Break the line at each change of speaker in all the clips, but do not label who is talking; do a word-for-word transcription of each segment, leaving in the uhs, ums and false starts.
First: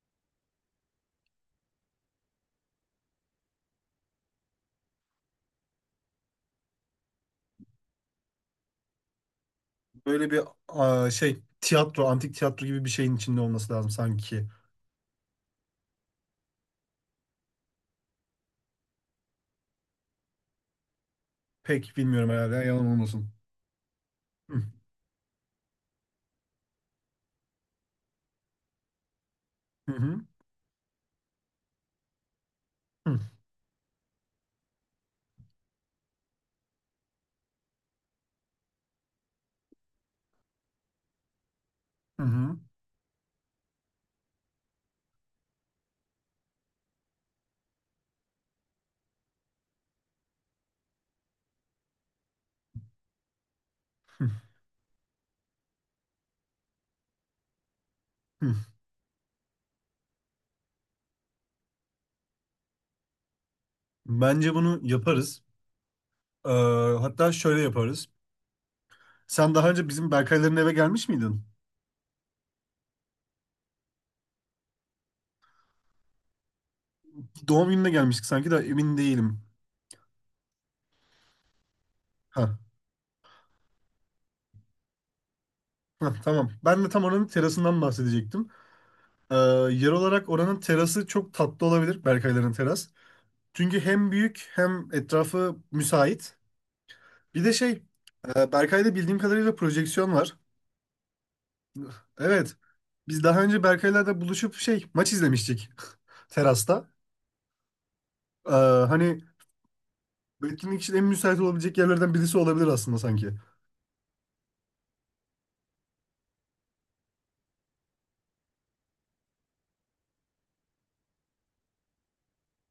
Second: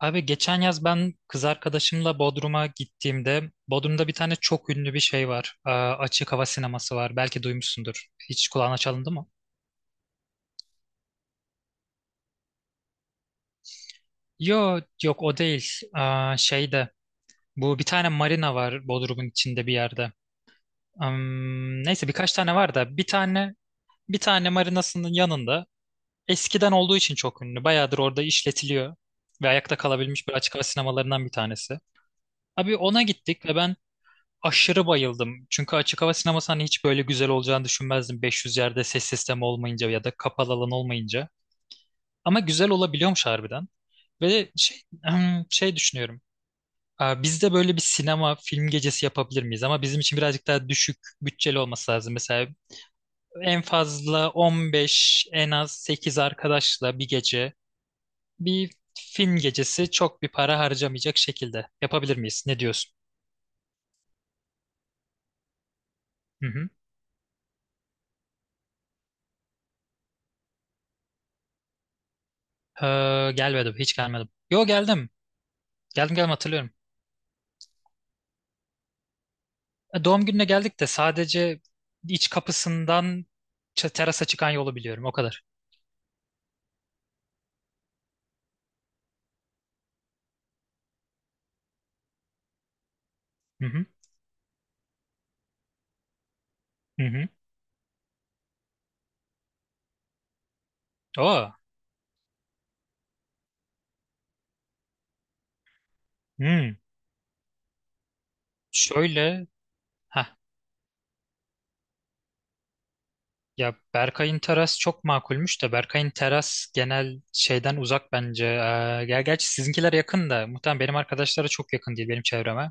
Abi geçen yaz ben kız arkadaşımla Bodrum'a gittiğimde Bodrum'da bir tane çok ünlü bir şey var. Ee, açık hava sineması var. Belki duymuşsundur. Hiç kulağına çalındı mı?
Böyle bir aa, şey tiyatro, antik tiyatro gibi bir şeyin içinde olması lazım sanki.
Yo, yok o değil. Ee, şeyde bu bir tane marina var Bodrum'un içinde bir yerde. Hmm,
Pek
neyse
bilmiyorum
birkaç
herhalde.
tane var
Yalan
da bir
olmasın.
tane bir tane
Hı
marinasının yanında eskiden olduğu için çok ünlü. Bayağıdır orada işletiliyor ve ayakta
hı hı
kalabilmiş bir açık hava sinemalarından bir tanesi. Abi ona
hı
gittik ve ben aşırı bayıldım. Çünkü açık hava sineması hani hiç böyle güzel olacağını düşünmezdim. beş yüz yerde ses sistemi olmayınca ya da kapalı alan olmayınca. Ama
hı
güzel olabiliyormuş harbiden. Ve şey, şey düşünüyorum. Aa, Biz de böyle bir sinema film gecesi yapabilir miyiz? Ama bizim için birazcık daha düşük bütçeli olması lazım. Mesela en
hı.
fazla on beş, en az sekiz arkadaşla bir gece
Hı.
bir film gecesi çok bir para harcamayacak şekilde yapabilir miyiz? Ne diyorsun?
Bence bunu yaparız.
Hı
Ee,
hı.
Hatta şöyle yaparız. Sen daha önce bizim Berkayların eve gelmiş miydin?
Ee, gelmedim, hiç gelmedim. Yo geldim. Geldim geldim hatırlıyorum.
Doğum gününe gelmiştik sanki de emin değilim.
E, Doğum gününe geldik de sadece iç
Ha.
kapısından ç- terasa çıkan yolu biliyorum o kadar.
Ha, tamam. Ben de tam oranın terasından bahsedecektim. Ee, Yer olarak oranın terası çok tatlı olabilir. Berkayların teras.
Hı
Çünkü
hı.
hem büyük hem etrafı müsait.
Hı hı.
Bir de şey, e, Berkay'da bildiğim kadarıyla projeksiyon var.
Oo.
Evet. Biz daha önce Berkay'la da buluşup şey, maç izlemiştik
Hmm.
terasta. E, Hani
Şöyle. Ha.
bu etkinlik için en müsait olabilecek yerlerden birisi olabilir aslında sanki.
Ya Berkay'ın teras çok makulmüş de Berkay'ın teras genel şeyden uzak bence. Ee, ger gerçi sizinkiler yakın da muhtemelen benim arkadaşlara çok yakın değil benim çevreme.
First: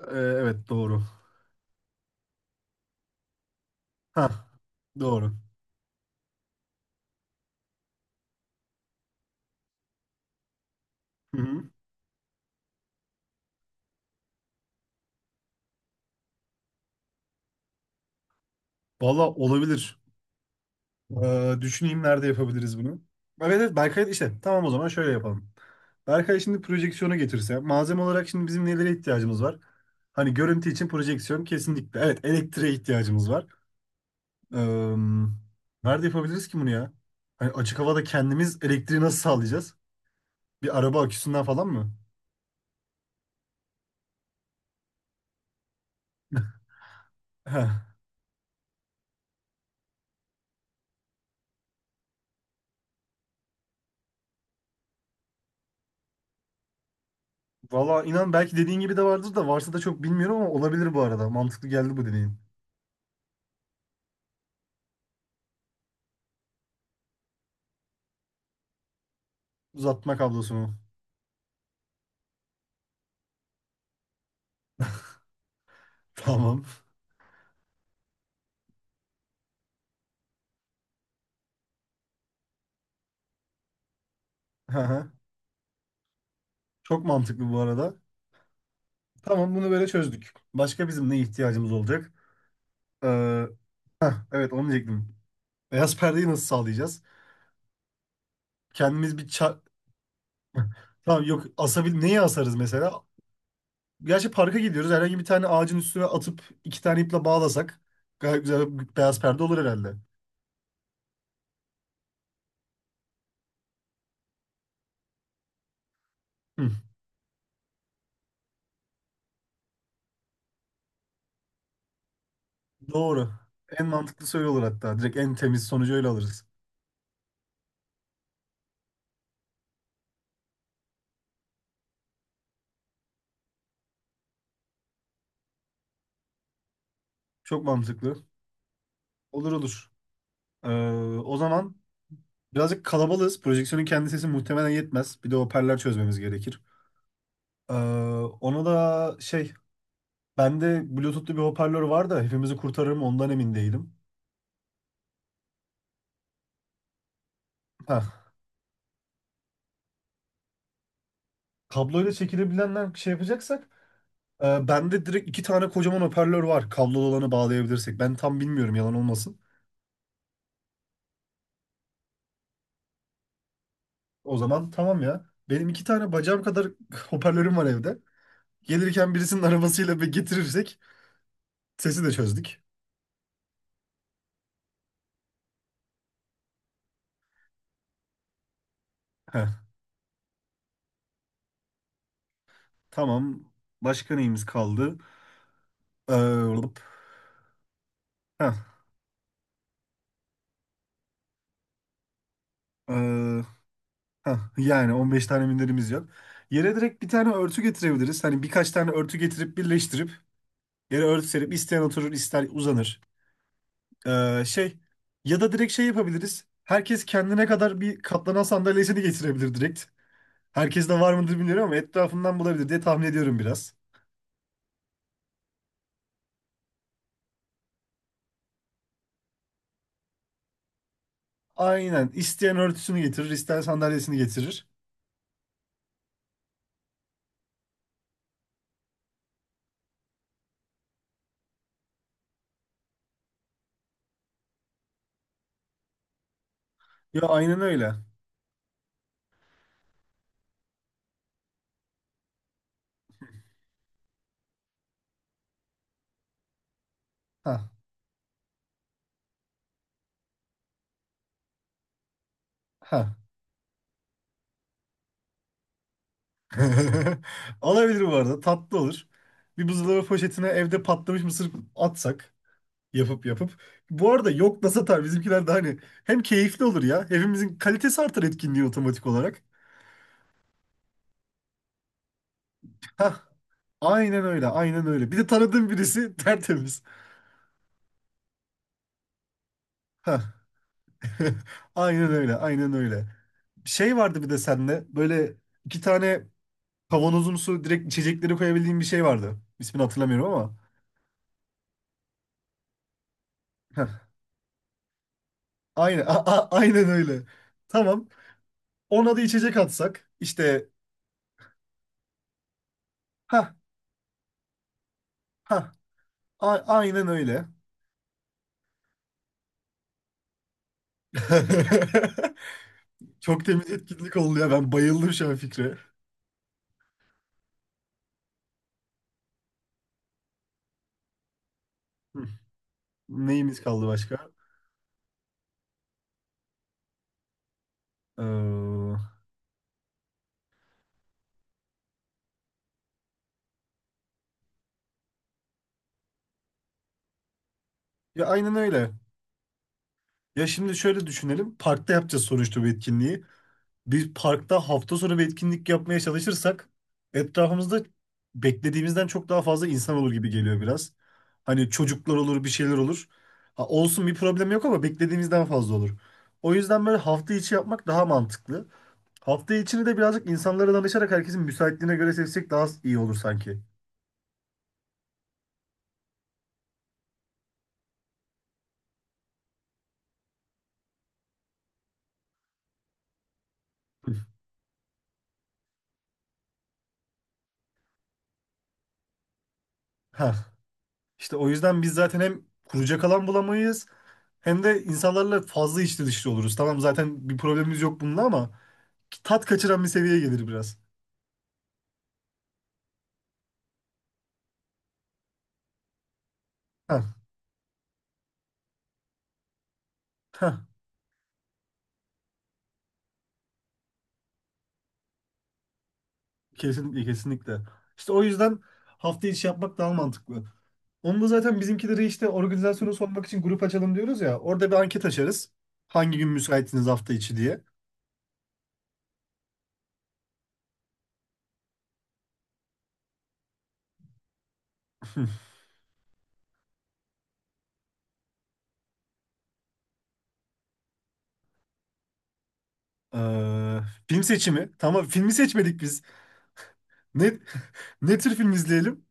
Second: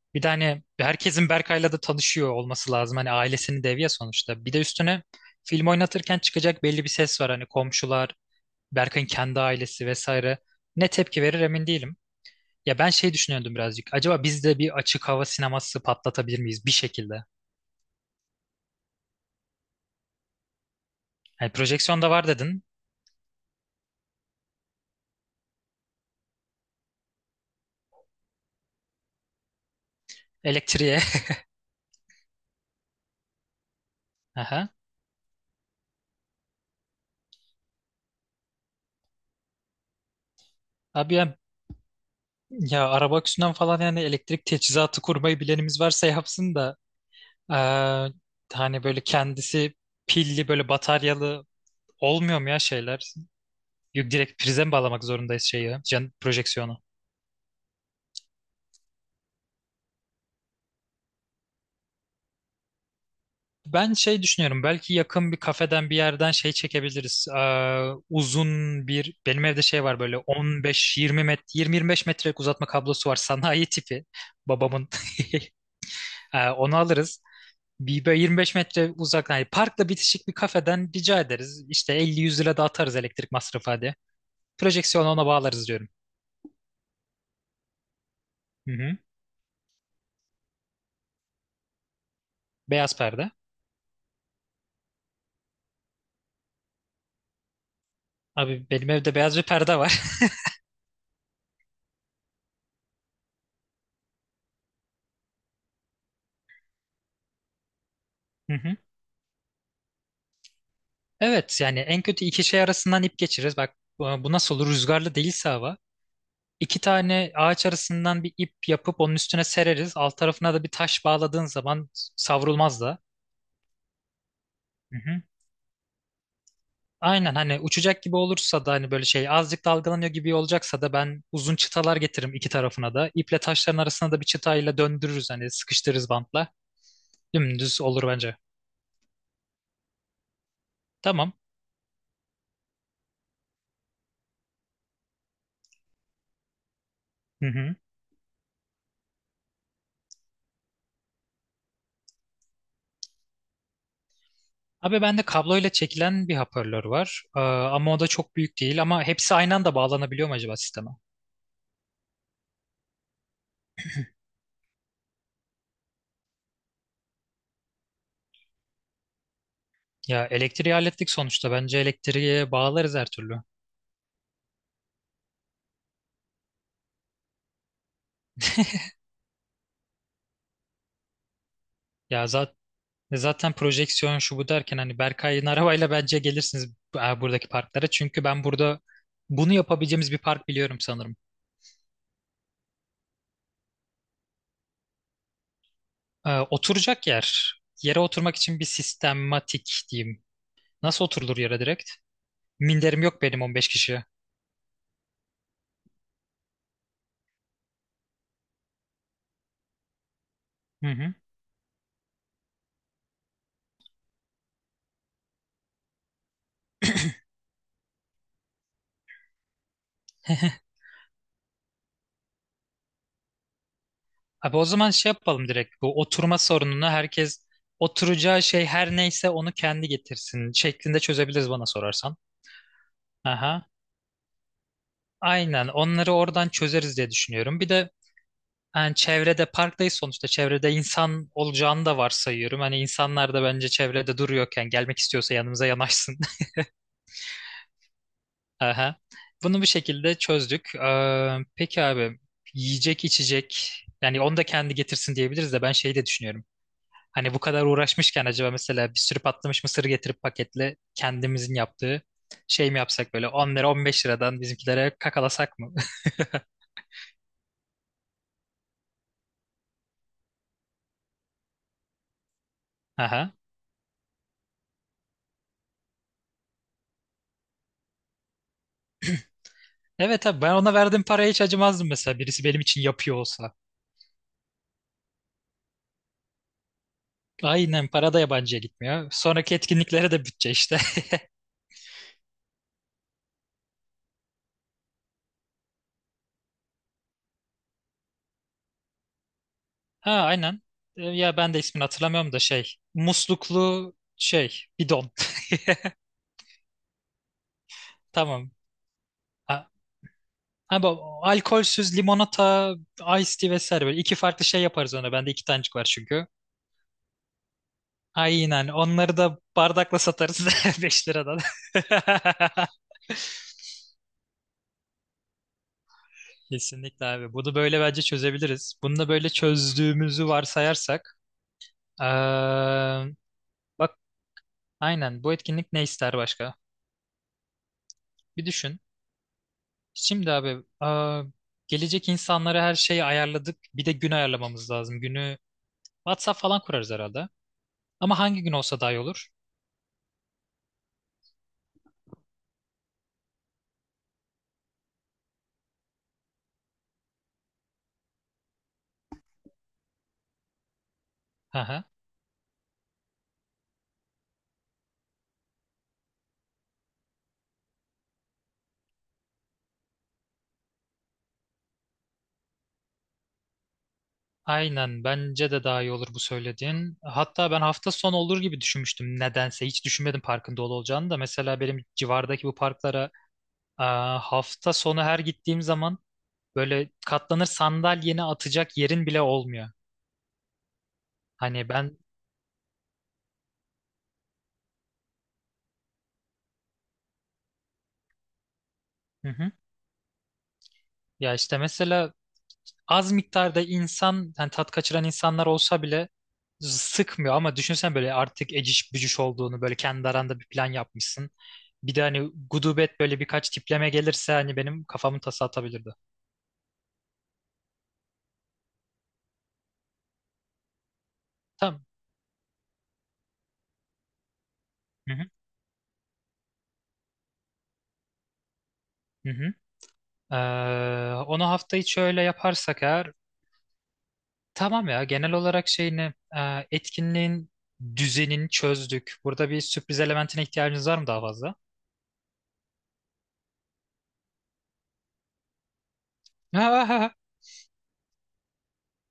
E,
Bir de hani
evet doğru.
herkesin Berkay'la da tanışıyor olması lazım. Hani ailesini deviye
Ha,
sonuçta. Bir de üstüne
doğru.
film oynatırken çıkacak belli bir ses var. Hani komşular Berkay'ın kendi ailesi vesaire ne tepki verir
Hı
emin
hı.
değilim. Ya ben şey düşünüyordum birazcık. Acaba biz de bir açık hava sineması patlatabilir miyiz bir şekilde?
Valla olabilir.
Yani
E, düşüneyim
projeksiyon da
nerede
var dedin.
yapabiliriz bunu. Evet evet, Berkay işte, tamam o zaman şöyle yapalım. Berkay şimdi projeksiyonu getirse, malzeme olarak şimdi bizim nelere ihtiyacımız var? Hani görüntü için
Elektriğe.
projeksiyon kesinlikle. Evet, elektriğe ihtiyacımız var.
Aha.
Eee, Nerede yapabiliriz ki bunu ya? Hani açık havada kendimiz elektriği nasıl sağlayacağız? Bir araba
Abi ya,
aküsünden falan mı?
ya araba aküsünden falan yani elektrik teçhizatı kurmayı bilenimiz varsa yapsın da
Heh.
eee, hani böyle kendisi pilli böyle bataryalı olmuyor mu ya şeyler? Yok direkt prize mi bağlamak zorundayız şeyi, can, projeksiyonu?
Valla inan, belki dediğin gibi de vardır, da varsa da çok bilmiyorum, ama olabilir bu arada. Mantıklı geldi bu dediğin.
Ben şey düşünüyorum belki yakın bir kafeden bir yerden şey çekebiliriz. Ee, uzun bir benim evde şey var
Uzatma
böyle
kablosunu.
on beş yirmi met yirmi yirmi beş metrelik uzatma kablosu var sanayi tipi babamın. Ee,
Tamam.
onu alırız. Bir böyle yirmi beş metre uzak hani parkla bitişik bir kafeden rica ederiz. İşte elli yüz lira da atarız elektrik masrafı hadi.
Hı
Projeksiyonu
hı.
ona bağlarız diyorum.
Çok mantıklı bu arada.
Hı hı.
Tamam, bunu böyle çözdük. Başka bizim ne ihtiyacımız olacak?
Beyaz perde.
Ee, evet onu diyecektim. Beyaz perdeyi nasıl sağlayacağız?
Abi benim evde
Kendimiz bir
beyaz bir
ça...
perde var.
Tamam, yok asabil neyi asarız mesela? Gerçi parka gidiyoruz. Herhangi bir tane ağacın üstüne atıp iki tane iple bağlasak gayet
Hı hı.
güzel bir beyaz perde olur herhalde.
Evet yani en kötü iki şey arasından ip geçiririz. Bak bu nasıl olur rüzgarlı değilse hava.
Hı,
İki tane ağaç arasından bir ip yapıp onun üstüne sereriz. Alt tarafına da bir taş bağladığın zaman savrulmaz da.
doğru. En mantıklısı öyle olur
Hı
hatta. Direkt
hı.
en temiz sonucu öyle alırız.
Aynen hani uçacak gibi olursa da hani böyle şey azıcık dalgalanıyor gibi olacaksa da ben uzun çıtalar getiririm iki tarafına da. İple taşların arasına da bir çıtayla döndürürüz hani sıkıştırırız bantla.
Çok
Dümdüz olur
mantıklı.
bence.
Olur olur. Ee,
Tamam.
O zaman birazcık kalabalığız. Projeksiyonun kendi sesi muhtemelen yetmez. Bir de hoparlör çözmemiz gerekir.
Hı
Ee,
hı.
Ona da şey bende Bluetooth'lu bir hoparlör var da hepimizi kurtarır mı ondan emin değilim.
Abi bende kabloyla çekilen bir hoparlör var. Ee, ama
Ha,
o da çok büyük değil ama hepsi aynı anda bağlanabiliyor mu acaba sisteme?
kabloyla çekilebilenler şey yapacaksak, Ee, bende direkt iki tane kocaman hoparlör var. Kablolu olanı bağlayabilirsek. Ben tam bilmiyorum, yalan olmasın.
Ya elektriği hallettik sonuçta. Bence elektriğe bağlarız her türlü.
O zaman tamam ya. Benim iki tane bacağım kadar hoparlörüm var evde. Gelirken birisinin arabasıyla bir getirirsek sesi de
Ya zaten
çözdük.
Ve Zaten projeksiyon şu bu derken hani Berkay'ın arabayla bence gelirsiniz e, buradaki parklara. Çünkü ben burada
Heh,
bunu yapabileceğimiz bir park biliyorum sanırım.
tamam. Başka neyimiz kaldı?
E,
Ee, Hop.
oturacak yer. Yere oturmak
Heh,
için bir sistematik diyeyim. Nasıl oturulur yere direkt? Minderim yok benim
ee,
on beş kişiye.
heh. Yani on beş tane minderimiz yok. Yere direkt bir tane örtü getirebiliriz. Hani birkaç tane örtü getirip birleştirip
Hı
yere
hı.
örtü serip isteyen oturur, ister uzanır. Ee, şey Ya da direkt şey yapabiliriz. Herkes kendine kadar bir katlanan sandalyesini getirebilir direkt. Herkes de var mıdır bilmiyorum ama etrafından bulabilir diye tahmin ediyorum biraz.
Abi o zaman şey yapalım direkt. Bu oturma sorununu herkes oturacağı şey her neyse onu kendi getirsin şeklinde çözebiliriz bana
Aynen.
sorarsan.
İsteyen örtüsünü getirir, isteyen
Aha.
sandalyesini getirir.
Aynen onları oradan çözeriz diye düşünüyorum. Bir de Yani çevrede parktayız sonuçta. Çevrede insan olacağını da varsayıyorum. Hani insanlar da bence çevrede duruyorken gelmek istiyorsa yanımıza yanaşsın.
Ya aynen öyle.
Aha. Bunu bir şekilde çözdük. Ee, peki abi yiyecek içecek yani onu da kendi getirsin diyebiliriz de ben şeyi de düşünüyorum. Hani bu kadar
Ha.
uğraşmışken acaba mesela bir sürü patlamış mısır getirip paketle kendimizin yaptığı şey mi
Ha.
yapsak böyle on lira on beş liradan bizimkilere kakalasak mı?
Olabilir bu arada. Tatlı olur. Bir buzdolabı poşetine evde patlamış mısır atsak yapıp
Aha.
yapıp. Bu arada yok da satar bizimkiler de, hani hem keyifli olur ya, hepimizin kalitesi artar etkinliği otomatik olarak.
Evet abi ben ona verdiğim paraya hiç acımazdım mesela birisi benim için yapıyor olsa.
Aynen öyle, aynen öyle. Bir de tanıdığım birisi tertemiz.
Aynen para da yabancıya gitmiyor. Sonraki etkinliklere
Hah.
de bütçe işte.
Aynen öyle, aynen öyle. Şey vardı bir de seninle böyle iki tane kavanozumsu direkt içecekleri koyabildiğim bir şey vardı. İsmini
Ha
hatırlamıyorum ama.
aynen. E, Ya ben de ismini hatırlamıyorum da şey. Musluklu
Hah.
şey bidon.
Aynen, a- a- aynen öyle. Tamam.
Tamam.
Ona da içecek
Ha,
atsak işte.
ama alkolsüz limonata, ice
Ha,
tea vesaire böyle iki farklı şey yaparız ona. Bende iki
ha,
tanecik var çünkü.
aynen öyle.
Aynen. Onları da bardakla satarız beş liradan.
Çok temiz etkinlik oldu ya. Ben bayıldım şu an fikre.
Kesinlikle abi. Bunu böyle bence çözebiliriz. Bunu da böyle çözdüğümüzü varsayarsak. eee,
Hı. Neyimiz kaldı
bak
başka?
aynen bu etkinlik ne ister başka? Bir düşün.
Ee,
Şimdi abi aa, gelecek insanlara her şeyi ayarladık. Bir de gün ayarlamamız lazım. Günü WhatsApp falan kurarız herhalde. Ama
Ya
hangi gün
aynen
olsa
öyle.
daha iyi olur?
Ya şimdi şöyle düşünelim. Parkta yapacağız sonuçta bu etkinliği. Bir parkta hafta sonu bir etkinlik yapmaya çalışırsak etrafımızda beklediğimizden çok daha fazla insan olur gibi geliyor biraz.
Hı
Hani
hı.
çocuklar olur, bir şeyler olur. Ha, olsun, bir problem yok, ama beklediğimizden fazla olur. O yüzden böyle hafta içi yapmak daha mantıklı. Hafta içini de birazcık insanlara danışarak herkesin müsaitliğine göre seçsek daha iyi olur sanki.
Aynen bence de daha iyi olur bu söylediğin. Hatta ben hafta sonu olur gibi düşünmüştüm nedense. Hiç düşünmedim parkın dolu olacağını da. Mesela benim civardaki bu parklara aa, hafta sonu her gittiğim zaman böyle katlanır sandalyeni atacak yerin bile olmuyor.
Ha, işte o
Hani
yüzden biz
ben...
zaten hem kuracak alan bulamayız, hem de insanlarla fazla içli dışlı oluruz. Tamam, zaten bir problemimiz yok bununla ama
Hı
tat
hı.
kaçıran bir seviyeye gelir biraz.
Ya işte mesela az miktarda insan yani tat kaçıran insanlar olsa bile
Heh,
sıkmıyor ama düşünsen böyle artık eciş bücüş olduğunu böyle kendi aranda bir
heh,
plan yapmışsın. Bir de hani gudubet böyle birkaç tipleme gelirse hani benim kafamın tası atabilirdi.
kesin, kesinlikle. İşte o yüzden hafta içi yapmak daha mantıklı. Onu da zaten
Tamam.
bizimkileri, işte organizasyonu sormak için grup açalım diyoruz ya. Orada bir anket
Hı hı.
açarız. Hangi gün müsaitsiniz hafta içi diye.
Hı hı. Ee, onu hafta içi öyle yaparsak eğer tamam ya genel olarak şeyini e, etkinliğin düzenini çözdük. Burada bir sürpriz elementine ihtiyacınız var mı daha fazla?
Ee, Film seçimi. Tamam, filmi seçmedik biz. Ne, ne tür film izleyelim?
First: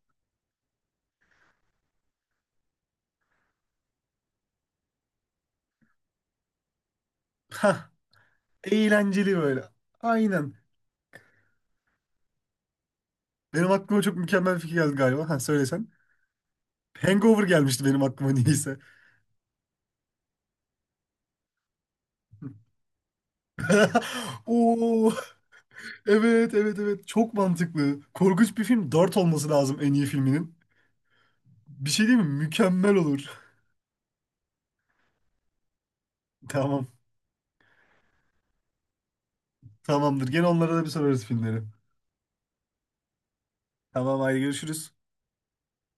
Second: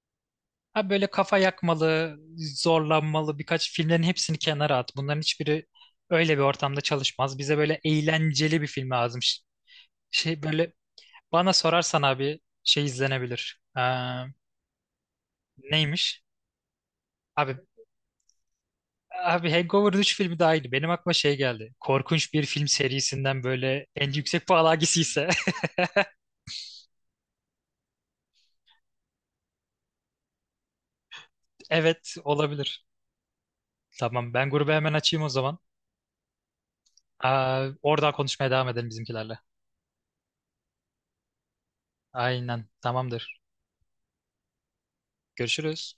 Ha böyle kafa yakmalı, zorlanmalı birkaç filmlerin hepsini kenara at. Bunların hiçbiri öyle bir ortamda çalışmaz. Bize böyle
Hah,
eğlenceli bir film lazım.
eğlenceli
Ş-
böyle.
Şey
Aynen.
böyle bana sorarsan abi şey izlenebilir.
Benim
Ee,
aklıma çok mükemmel bir fikir geldi galiba. Ha, söylesen.
neymiş?
Hangover
Abi
gelmişti benim aklıma niyeyse.
abi Hangover üç filmi daha iyiydi. Benim aklıma şey geldi. Korkunç bir film serisinden böyle en yüksek puan
Oo,
hangisiyse.
evet evet evet, çok mantıklı. Korkunç Bir Film dört olması lazım en iyi filminin. Bir Şey
Evet
değil mi?
olabilir.
Mükemmel olur.
Tamam ben grubu hemen açayım o zaman.
Tamam,
Aa, oradan konuşmaya devam edelim bizimkilerle.
tamamdır. Gene onlara da bir sorarız filmleri.
Aynen tamamdır.
Tamam, haydi görüşürüz.
Görüşürüz.